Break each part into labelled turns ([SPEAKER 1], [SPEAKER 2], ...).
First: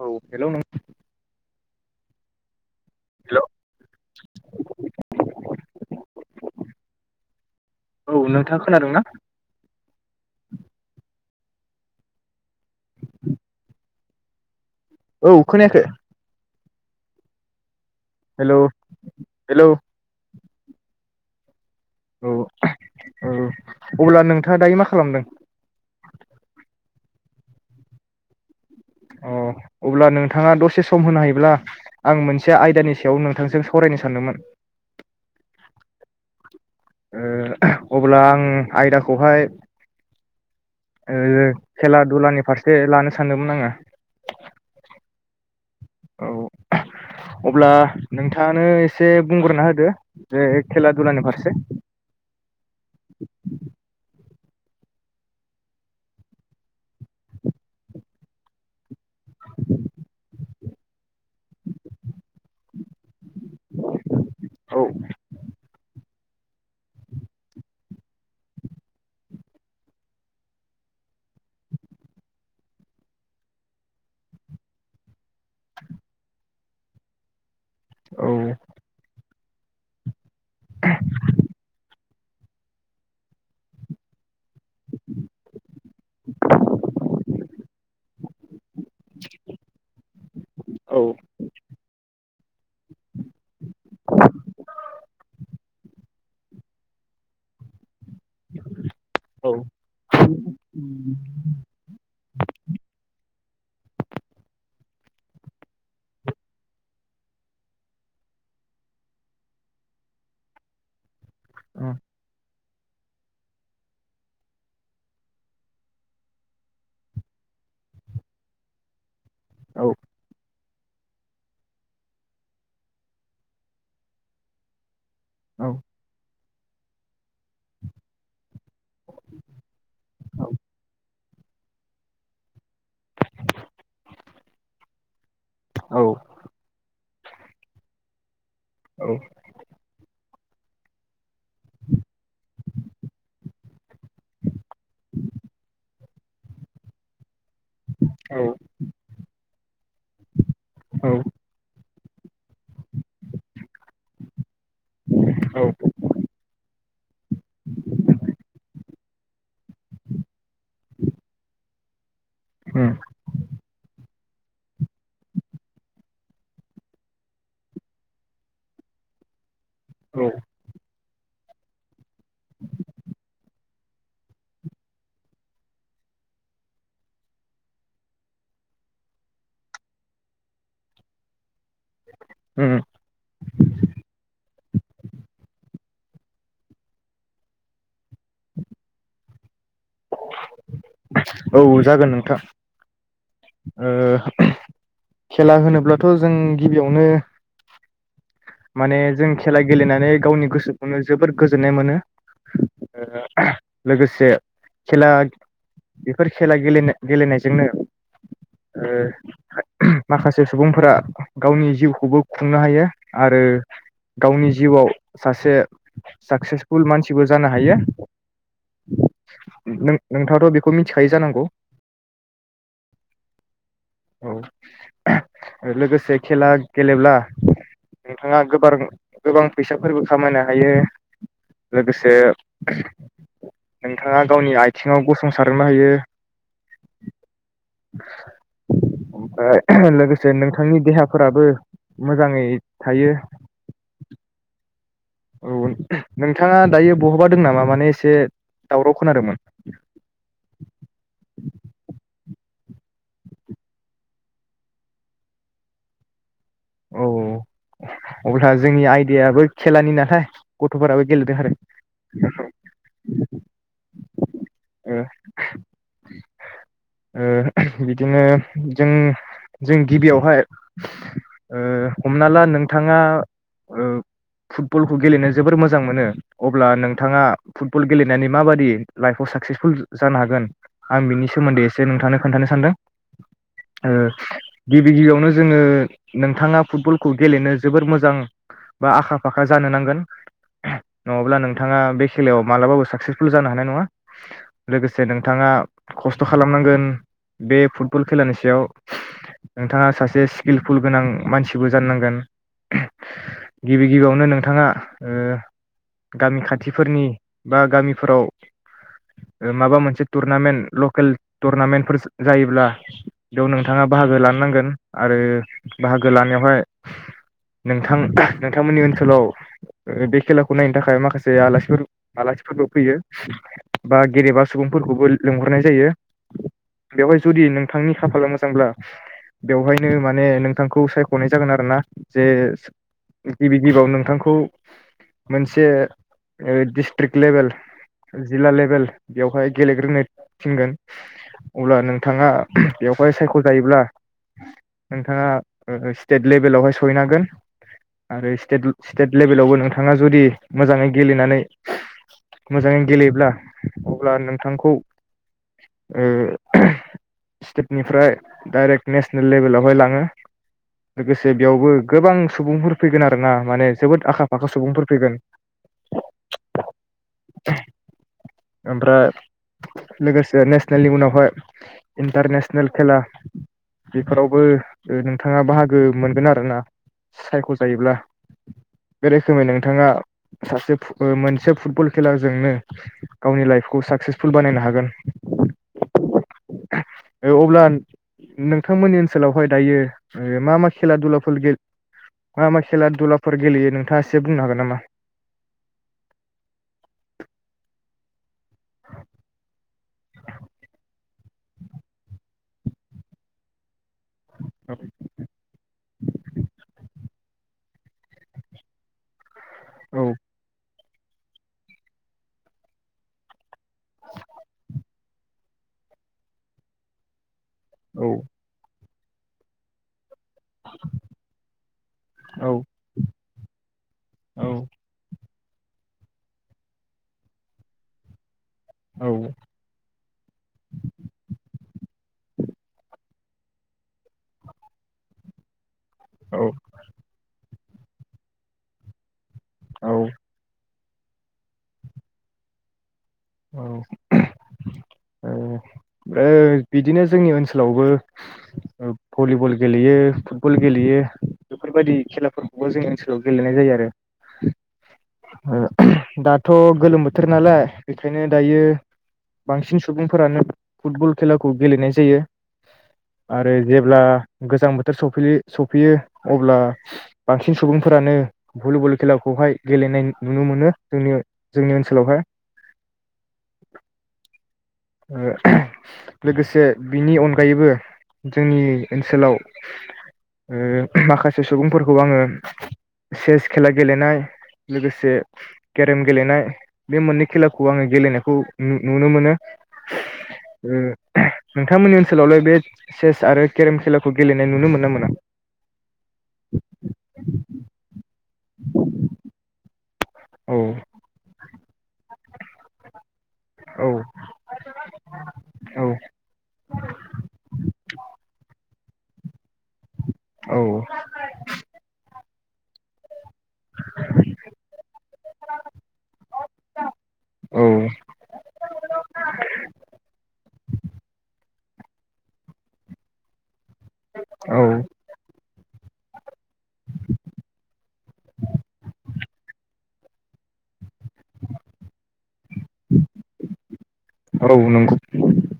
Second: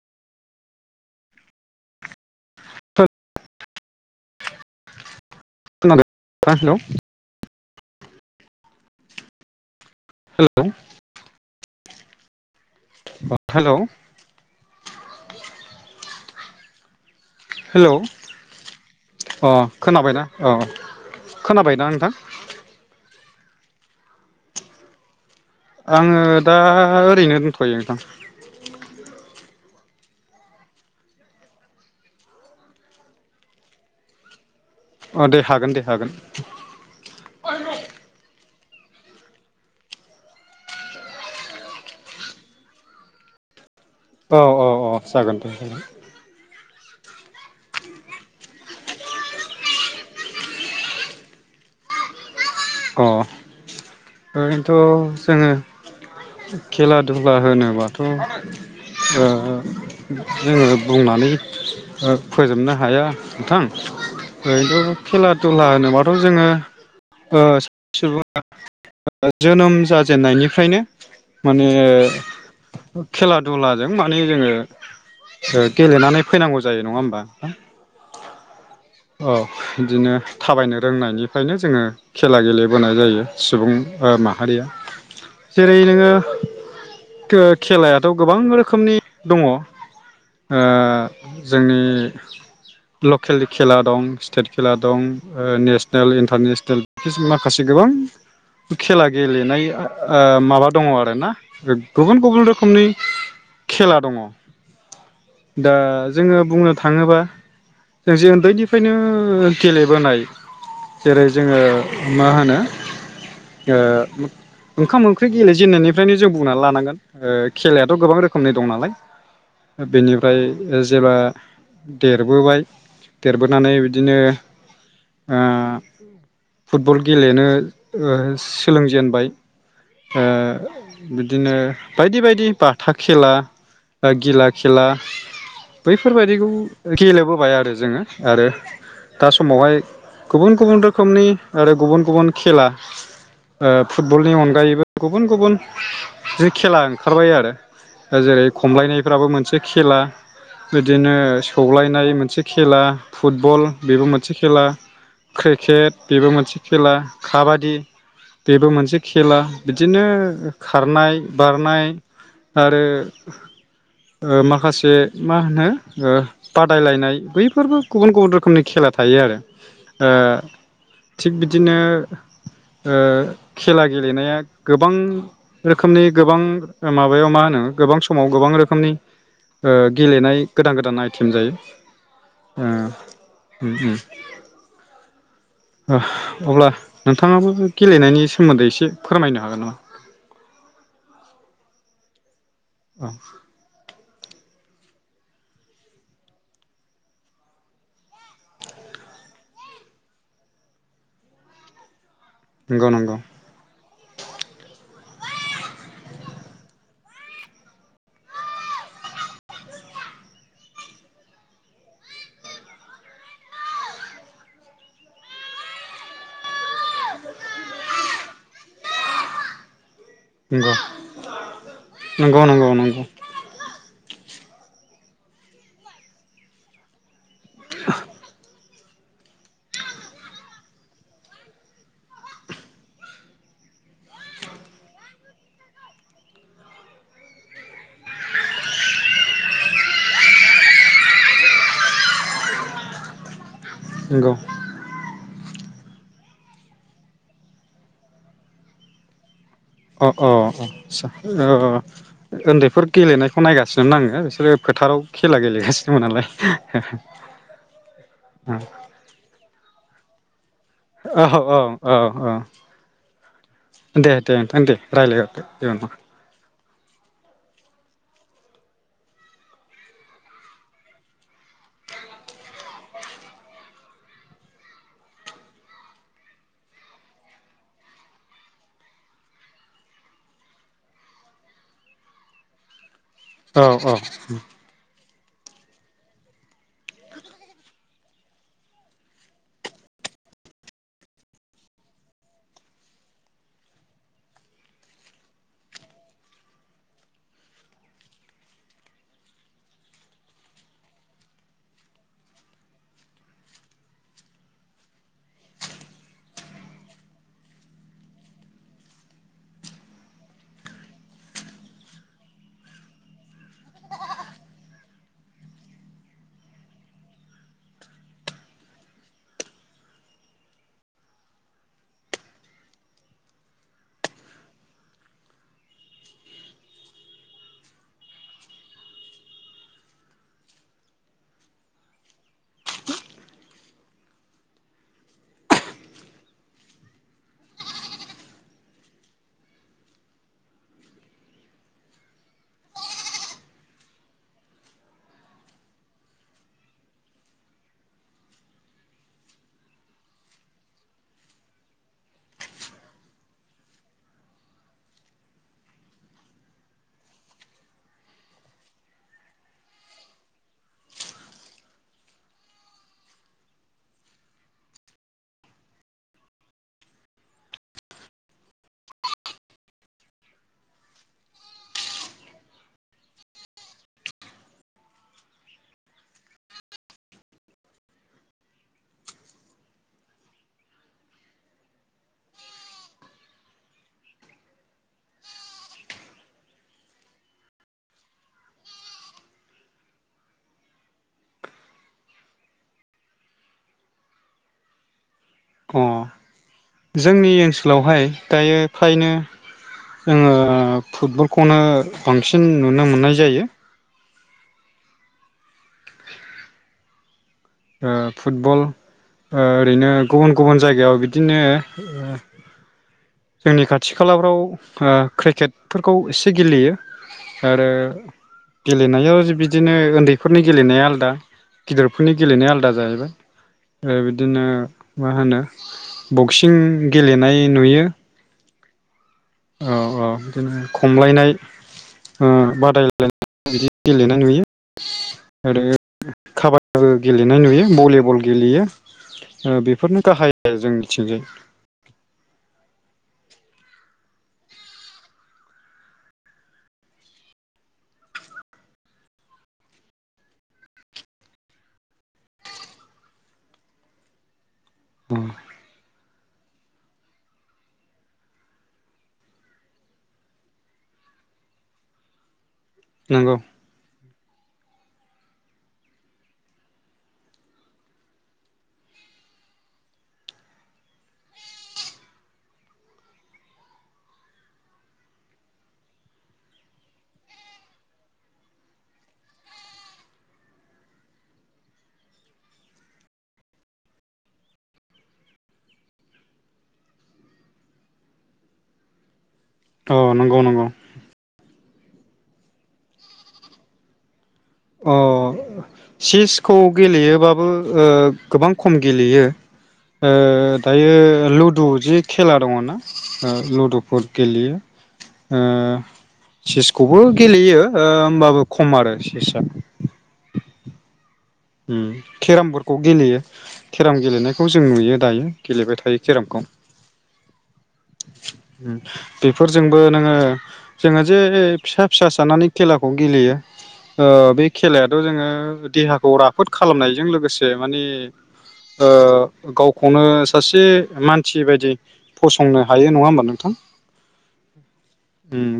[SPEAKER 1] औ हेल' नों
[SPEAKER 2] [inaudible]
[SPEAKER 1] हेल'
[SPEAKER 2] [unintelligible]
[SPEAKER 1] औ नोंथाङा खोनादोंंना
[SPEAKER 2] हेल' हेल'
[SPEAKER 1] औ खोनायाखै?
[SPEAKER 2] हेलौ
[SPEAKER 1] हेलौ
[SPEAKER 2] अ
[SPEAKER 1] हेलौ
[SPEAKER 2] खोनाबायना? अ खोनाबाय दा नोंथां।
[SPEAKER 1] औ औ अब्ला नोंथाङा दायो मा खालामदों?
[SPEAKER 2] आङो दा ओरैनो दोनथ'यो नोंथां।
[SPEAKER 1] अ अब्ला नोंथाङा दसे सम होनो हायोब्ला आं मोनसे आयदानि सायाव नोंथांजों सावरायनो सानदोंमोन।
[SPEAKER 2] अ दे हागोन दे हागोन।
[SPEAKER 1] ओ अब्ला आं। आयदाखौहाय ओ खेला दुलानि फारसे लानो सानदोंमोन आङो।
[SPEAKER 2] औ औ औ जागोन दे।
[SPEAKER 1] औ अब्ला नोंथाङानो एसे बुंग्रोना होदो जे खेला दुलानि फारसे।
[SPEAKER 2] अ। ओरैनोथ' जोङो खेला दुला होनोबाथ' ओ जोङो बुंनानै ओ फोजोबनो हाया नोंथां।
[SPEAKER 1] औ
[SPEAKER 2] ओरैथ' खेला दुला होनोल्बा थ' जोङो ओ सुबुङा। जोनोम जाजेननायनिफ्रायनो माने खेला दुलाजों माने जोङो ओ गेलेनानै फैनांगौ जायो नङा होमबा।
[SPEAKER 1] औ।
[SPEAKER 2] औ बिदिनो थाबायनो रोंनायनिफ्रायनो जोङो खेला गेलेबोनाय जायो। सुबुं ओ मा माहारिया। जेरै नोङो ओ खेलायाथ' गोबां रोखोमनि दङ ओ
[SPEAKER 1] औ
[SPEAKER 2] जोंनि। लकेलनि खेला दं स्टेट खेला दं ओ नेसनेल इन्टारनेसनेल माखासे गोबां। खेला
[SPEAKER 1] औ
[SPEAKER 2] गेलेनाय ओ माबा दङ आरोना ओ गुबुन गुबुन रोखोमनि। खेला दङ। दा जोङो बुंनो थाङोबा जों जे उन्दैनिफ्रायनो गेलेबोनाय। जेरै जोङो मा होनो। ओ ओंखाम ओंख्रि गेलेजेनन्नायनिफ्रायनो जों बुंनानै लानांगोन ओ खेलायाथ' गोबां रोखोमनि दं नालाय।
[SPEAKER 1] औ
[SPEAKER 2] बेनि। जेब्ला देरबोबाय देरबोनानै बिदिनो। ओ।
[SPEAKER 1] औ
[SPEAKER 2] फुटबल गेलेनो ओ सोलोंजेनबाय ओ बिदिनो बायदि बायदि बाथा खेला बा गिला खेला। बैफोर बायदिखौ। गेलेबोबाय आरो जोङो आरो।
[SPEAKER 1] औ
[SPEAKER 2] दा समावहाय गुबुन गुबुन रोखोमनि आरो गुबुन गुबुन खेला ओ फुटबलनि अनगायैबो गुबुन गुबुन जि खेला ओंखारबाय आरो दा
[SPEAKER 1] औ
[SPEAKER 2] जेरै खमलायनायफोराबो मोनसे खेला बिदिनो
[SPEAKER 1] औ
[SPEAKER 2] सौलायनाय मोनसे खेला फुटबल बेबो मोनसे खेला
[SPEAKER 1] औ
[SPEAKER 2] क्रिकेट बेबो मोनसे खेला खाबादि बेबो मोनसे खेला बिदिनो खारनाय बारनाय आरो
[SPEAKER 1] उम
[SPEAKER 2] ओ माखासे मा होनो ओ बादायलायनाय बैफोरबो गुबुन गुबुन रोखोमनि खेला थायो आरो। ओ थिग बिदिनो ओ खेला गेलेनाया गोबां रोखोमनि गोबां माबायाव मा होनो गोबां समाव गोबां रोखोमनि ओ गेलेनाय गोदान गोदान आइटेम जायो ओ
[SPEAKER 1] उम
[SPEAKER 2] उम उम। ओह अब्ला नोंथाङाबो गेलेनायनि सोमोन्दै एसे फोरमायनो हागोन नामा?
[SPEAKER 1] औ जागोन नोंथां।
[SPEAKER 2] औ
[SPEAKER 1] ओ खेला होनोब्लाथ' जों गिबियावनो माने जों खेला गेलेनानै गावनि गोसोखौनो जोबोर गोजोननाय मोनो।
[SPEAKER 2] नंगौ नंगौ
[SPEAKER 1] ओ लोगोसे खेला बेफोर खेला गेलेना गेलेनायजोंनो ओ माखासे सुबुंफोरा गावनि जिउखौबो खुंनो हायो। आरो गावनि जिउआव सासे साक्सेसफुल मानसिबो जानो हायो नों नोंथाङाथ' बेखौ
[SPEAKER 2] नंगौ
[SPEAKER 1] मिथिखायो जानांगौ
[SPEAKER 2] नंगौ नंगौ नंगौ।
[SPEAKER 1] औ लोगोसे खेला गेलेब्ला
[SPEAKER 2] [inaudible]
[SPEAKER 1] नोंथाङा गोबार-गोबां फैसाफोरबो खामायनो हायो लोगोसे नोंथाङा गावनि आथिङाव गसंसारनो हायो ओमफ्राय लोगोसे नोंथांनि देहाफोराबो मोजाङै थायो।
[SPEAKER 2] नंगौ
[SPEAKER 1] औ नोंथाङा दायो बहाबा दों नामा माने एसे दावराव खोनादोंमोन?
[SPEAKER 2] अ अ अ आसा ओ ओन्दैफोर गेलेनायखौ नायगासिनोमोन आङो बिसोरो फोथाराव खेला गेलेगासिनोमोन नालाय।
[SPEAKER 1] औ अब्ला जोंनि आयदायाबो खेलानि नालाय गथ'फोराबो
[SPEAKER 2] औ
[SPEAKER 1] गेलेदों आरो
[SPEAKER 2] औ औ औ ओं दे दे नोंथां दे
[SPEAKER 1] ओ
[SPEAKER 2] राय्लहरदो जेबो नङा
[SPEAKER 1] ओ बिदिनो जों जों गिबियावहाय ओ हमना ला नोंथाङा ओ फुटबलखौ गेलेनो जोबोर मोजां मोनो अब्ला नोंथाङा फुटबल गेलेनानै माबादि लाइफआव साक्सेसफुल जानो हागोन आं बिनि सोमोन्दै इ से नोंथांनो खोन्थानो सानदों।
[SPEAKER 2] औ औ
[SPEAKER 1] ओ गिबि गिबियावनो जोङो नोंथाङा फुटबलखौ गेलेनो जोबोर मोजां बा आखा फाखा जानो नांगोन। नङाब्ला नोंथाङा बे खेलायाव मालाबाबो साक्सेसफुल जानो हानाय नङा लोगोसे नोंथाङा खस्थ खालामनांगोन बे फुटबल खेलानि सायाव नोंथाङा सासे स्किलफुल गोनां मानसिबो जाननांगोन गिबि गिबियावनो नोंथाङा ओ गामि खाथिफोरनि बा गामिफोराव माबा मोनसे टुरनामेन्ट लकेल टुरनामेन्टफोर जायोब्ला बेयाव नोंथाङा बाहागो लानो नांगोन आरो बाहागो लानायावहाय नोंथां नोंथांमोननि ओनसोलाव बे खेलाखौ नायनो थाखाय माखासे आलासिफोर आलासिफोरबो फैयो बा गदेबा सुबुंफोरखौबो लिंहरनाय जायो। बेवहाय जुदि नोंथांनि खाफाला मोजांब्ला बेवहायनो माने नोंथांखौ सायखनाय जागोन आरोना जे गिबि गिबियाव नोंथांखौ मोनसे डिस्ट्रिक लेभेल जिल्ला लेभेल बेवहाय गेलेग्रोनो थिनगोन। अब्ला नोंथाङा बेवहाय सायखजायोब्ला नोंथाङा ओ स्टेट लेभेलावहाय सहैनो हागोन आरो स्टेट स्टेट लेभेलावबो नोंथाङा जुदि मोजाङै गेलेनानै मोजाङै गेलेयोब्ला अब्ला नोंथांखौ ओ स्टेटनिफ्राय डाइरेक्ट नेसनेल लेभेलावहाय लाङो लोगोसे बेयावबो गोबां सुबुंफोर फैगोन आरोना माने जोबोद आखा-फाखा सुबुंफोर फैगोन ओमफ्राय लोगोसे नेसनेलनि उनावहाय इन्टारनेसनेल खेला बेफोरावबो ओ नोंथाङा बाहागो मोनगोन आरोना सायखजायोब्ला बे रोखोमै नोंथाङा सासे फु मोनसे फुटबल खेलाजोंनो गावनि लाइफखौ साक्सेसफुल बानायनो हागोन।
[SPEAKER 2] [inaudible]
[SPEAKER 1] ओ अब्ला नोंथांमोननि ओनसोलावहाय दायो ओ मा मा खेला दुलाफोर गेल मा मा खेला दुलाफोर गेलेयो नोंथाङा एसे बुंनो हागोन नामा?
[SPEAKER 2] अ जोंनि ओनसोलावहाय दायो फ्रायनो जोङो फुटबलखौनो बांसिन नुनो मोननाय जायो।
[SPEAKER 1] औ।
[SPEAKER 2] ओ फुटबल ओ ओरैनो
[SPEAKER 1] औ
[SPEAKER 2] गुबुन गुबुन जायगायाव बि बिदिनो ओ जोंनि खाथि खालाफ्राव ओ क्रिकेटफोरखौ एसे गेलेयो। आरो गे
[SPEAKER 1] औ
[SPEAKER 2] गेलेनायाव जि बिदिनो उन्दै फोरनि गेलेनाया आलादा गिदिरफोरनि
[SPEAKER 1] औ
[SPEAKER 2] गेलेनाया आलादा जाहैबाय ओ बिदिनो मा होनो बक्सिं गेलेनाय नुयो।
[SPEAKER 1] औ।
[SPEAKER 2] औ औ बिदिनो खमलायनाय ओ बादायलायनाय बिदि गेलेनाय नुयो आरो काबादिबो गेलेनाय नुयो। भलिबल गेलेयो। ओ
[SPEAKER 1] औ
[SPEAKER 2] बेफोरनो गाहाय जोंनि थिजोन
[SPEAKER 1] औ औ ओ बिदिनो जोंनि ओ ओनसोलावबो भलिबल गेलेयो फुटबल गेलेयो बेफोरबायदि खेलाफोरखौबो जोंनि ओनसोलाव गेलेनाय जायो आरो। ओ दाथ गोलोम बोथोर नालाय बेखायनो दायो बांसिन सुबुंफोरानो फुटबल खेलाखौ गेलेनाय जायो।
[SPEAKER 2] नंगौ
[SPEAKER 1] आरो जेब्ला गोजां बोथोर सफैयो सफैयो अब्ला बांसिन सुबुंफोरानो भलिबल खेलाखौहाय गेलेनाय नुनो मोनो जोंनि जोंनि ओनसोलावहाय। ओ लोगोसे बिनि अनगायैबो जोंनि ओनसोलाव ओ माखासे सुबुंफोरखौ आङो चेस खेला गेलेनाय लोगोसे केरेम गेलेनाय बे मोननै खेलाखौ आङो गेलेनायखौ नुनो मोनो।
[SPEAKER 2] अ नंगौ नंगौ।
[SPEAKER 1] ओ नोंथांमोननि ओनसोलावलाय बे चेस आरो केरेम खेलाखौ गेलेनाय नुनो मोनो ना
[SPEAKER 2] अ
[SPEAKER 1] मोना
[SPEAKER 2] चिसखौ गेलेयोबाबो ओ गोबां खम गेलेयो। ओ
[SPEAKER 1] औ
[SPEAKER 2] दायो लुदु जिख खेला दङना ओ
[SPEAKER 1] औ
[SPEAKER 2] लुदुफोर गेलेयो ओ
[SPEAKER 1] औ
[SPEAKER 2] चिसखौबो गेलेयो ओमबाबो खम आरो। बेसाद।
[SPEAKER 1] औ।
[SPEAKER 2] ओम केराम बर्डखौ गेलेयो। केराम गेलेनायखौ जों नुयो दायो गेलेबाय थायो केरामखौ
[SPEAKER 1] औ
[SPEAKER 2] बेफोरजोंबो नोङो जोङो जे फिसा फिसा सानानै खेलाखौ गेलेयो। ओ बे
[SPEAKER 1] औ
[SPEAKER 2] खेलायाथ' जोङो देहाखौ रा फोद खालामनायजों लोगोसे माने ओ गावखौनो सासे मानसि बायदि फसंनो हायो नङा होमबा नोंथां?
[SPEAKER 1] औ नंगौ
[SPEAKER 2] ओम।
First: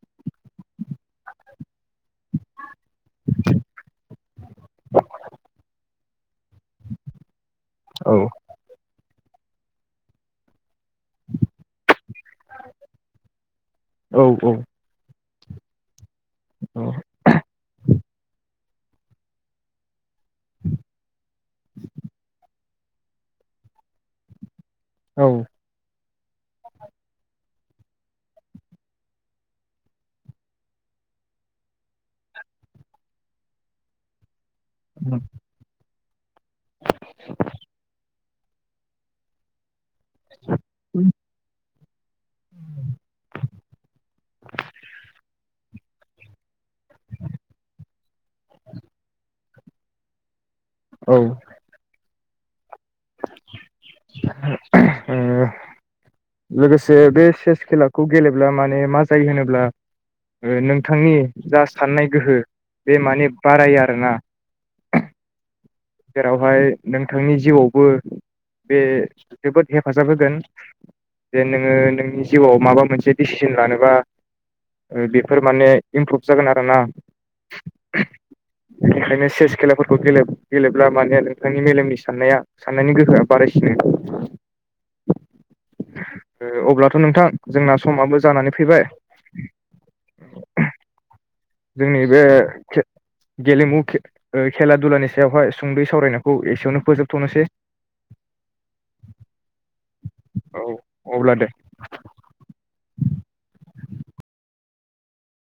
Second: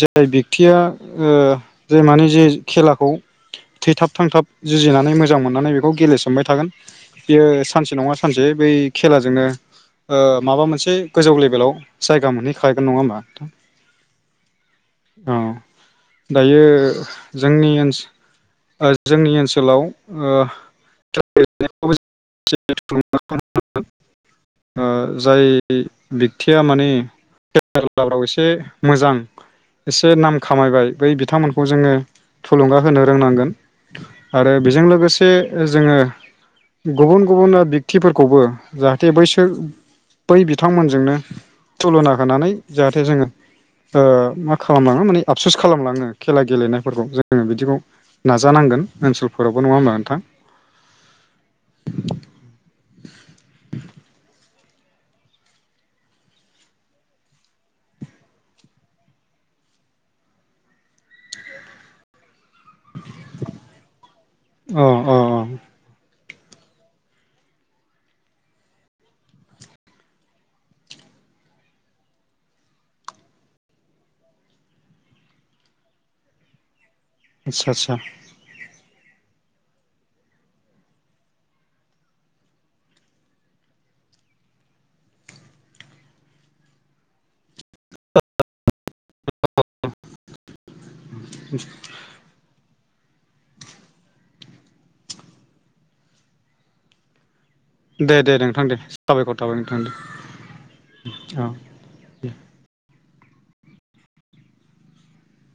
[SPEAKER 2] जाय बेक्तिया ओ जे माने जे खेलाखौ थैथाब थांथाब जुजिनानै मोजां मोननानै बेखौ गेलेसोमबाय थागोन बियो सानसे
[SPEAKER 1] औ
[SPEAKER 2] नङा सानसे बै खेलाजोंनो माबा ओ मोनसे मैं गोजौ लेभेलाव जायगा मोनहैखागोन नङा होमबा नोंथां?
[SPEAKER 1] औ
[SPEAKER 2] अ। दायो
[SPEAKER 1] औ
[SPEAKER 2] जोंनि ओनस ओ जोंनि ओनस सोलाव ओ [unintelligible] ओ जाय बेक्तिया माने खेलाफ्राव एसे मोजां एसे नाम खामायबाय बै बिथांमोनखौ जोङो थुलुंगा होनो रोंनांगोन। आरो बेजों लोगोसे जोङो गुबुन गुबुन बेक्तिफोरखौबो जाहाथे बैसो बै बिथांमोनजोंनो थुलुना होनानै जाहाथे जोङो ओ मा खालामलाङो माने आ आफसुस खा खालामलाङो खेला गेलेनायफोरखौ जोङो बिदिखौ नाजानांगोन। ओनसोलफोरावबो नङा होमब्ला नोंथां।
[SPEAKER 1] औ। ओम। लोगोसे बे चेस खेलाखौ गेलेब्ला माने मा जायो होनोब्ला नोंथांनि जा साननाय गोहो बे माने बारायो आरोना।
[SPEAKER 2] अ अ
[SPEAKER 1] जेरावहाय नोंथांनि जिउआवबो बे जोबोद हेफाजाब होगोन। जे नोङो नोंनि जिउआव माबा मोनसे दिसिसन लानोबा बेफोर माने इमप्रुभ जागोन आरो ना।
[SPEAKER 2] आच्सा आच्सा।
[SPEAKER 1] बेनिखायनो चेस खेलाफोरखौे गेले गेलेब्ला माने नोंथांनि मेलेमनि साननाया साननायनि गोहोआ बारायसिनो। ओ अब्लाथ' नोंथां जोंना समाबो जानानै फैबाय जोंनि बे खे गेलेमु खे ओ खेला दुलानि सायावहाय सुंद'यै सावरायनायखौ एसेयावनो फोजोबथ'नोसै।
[SPEAKER 2] दे, दे, दे नोंथां दे साबायखर थाबाय नोंथां
[SPEAKER 1] औ अब्ला
[SPEAKER 2] दे
[SPEAKER 1] दे
[SPEAKER 2] औ उम।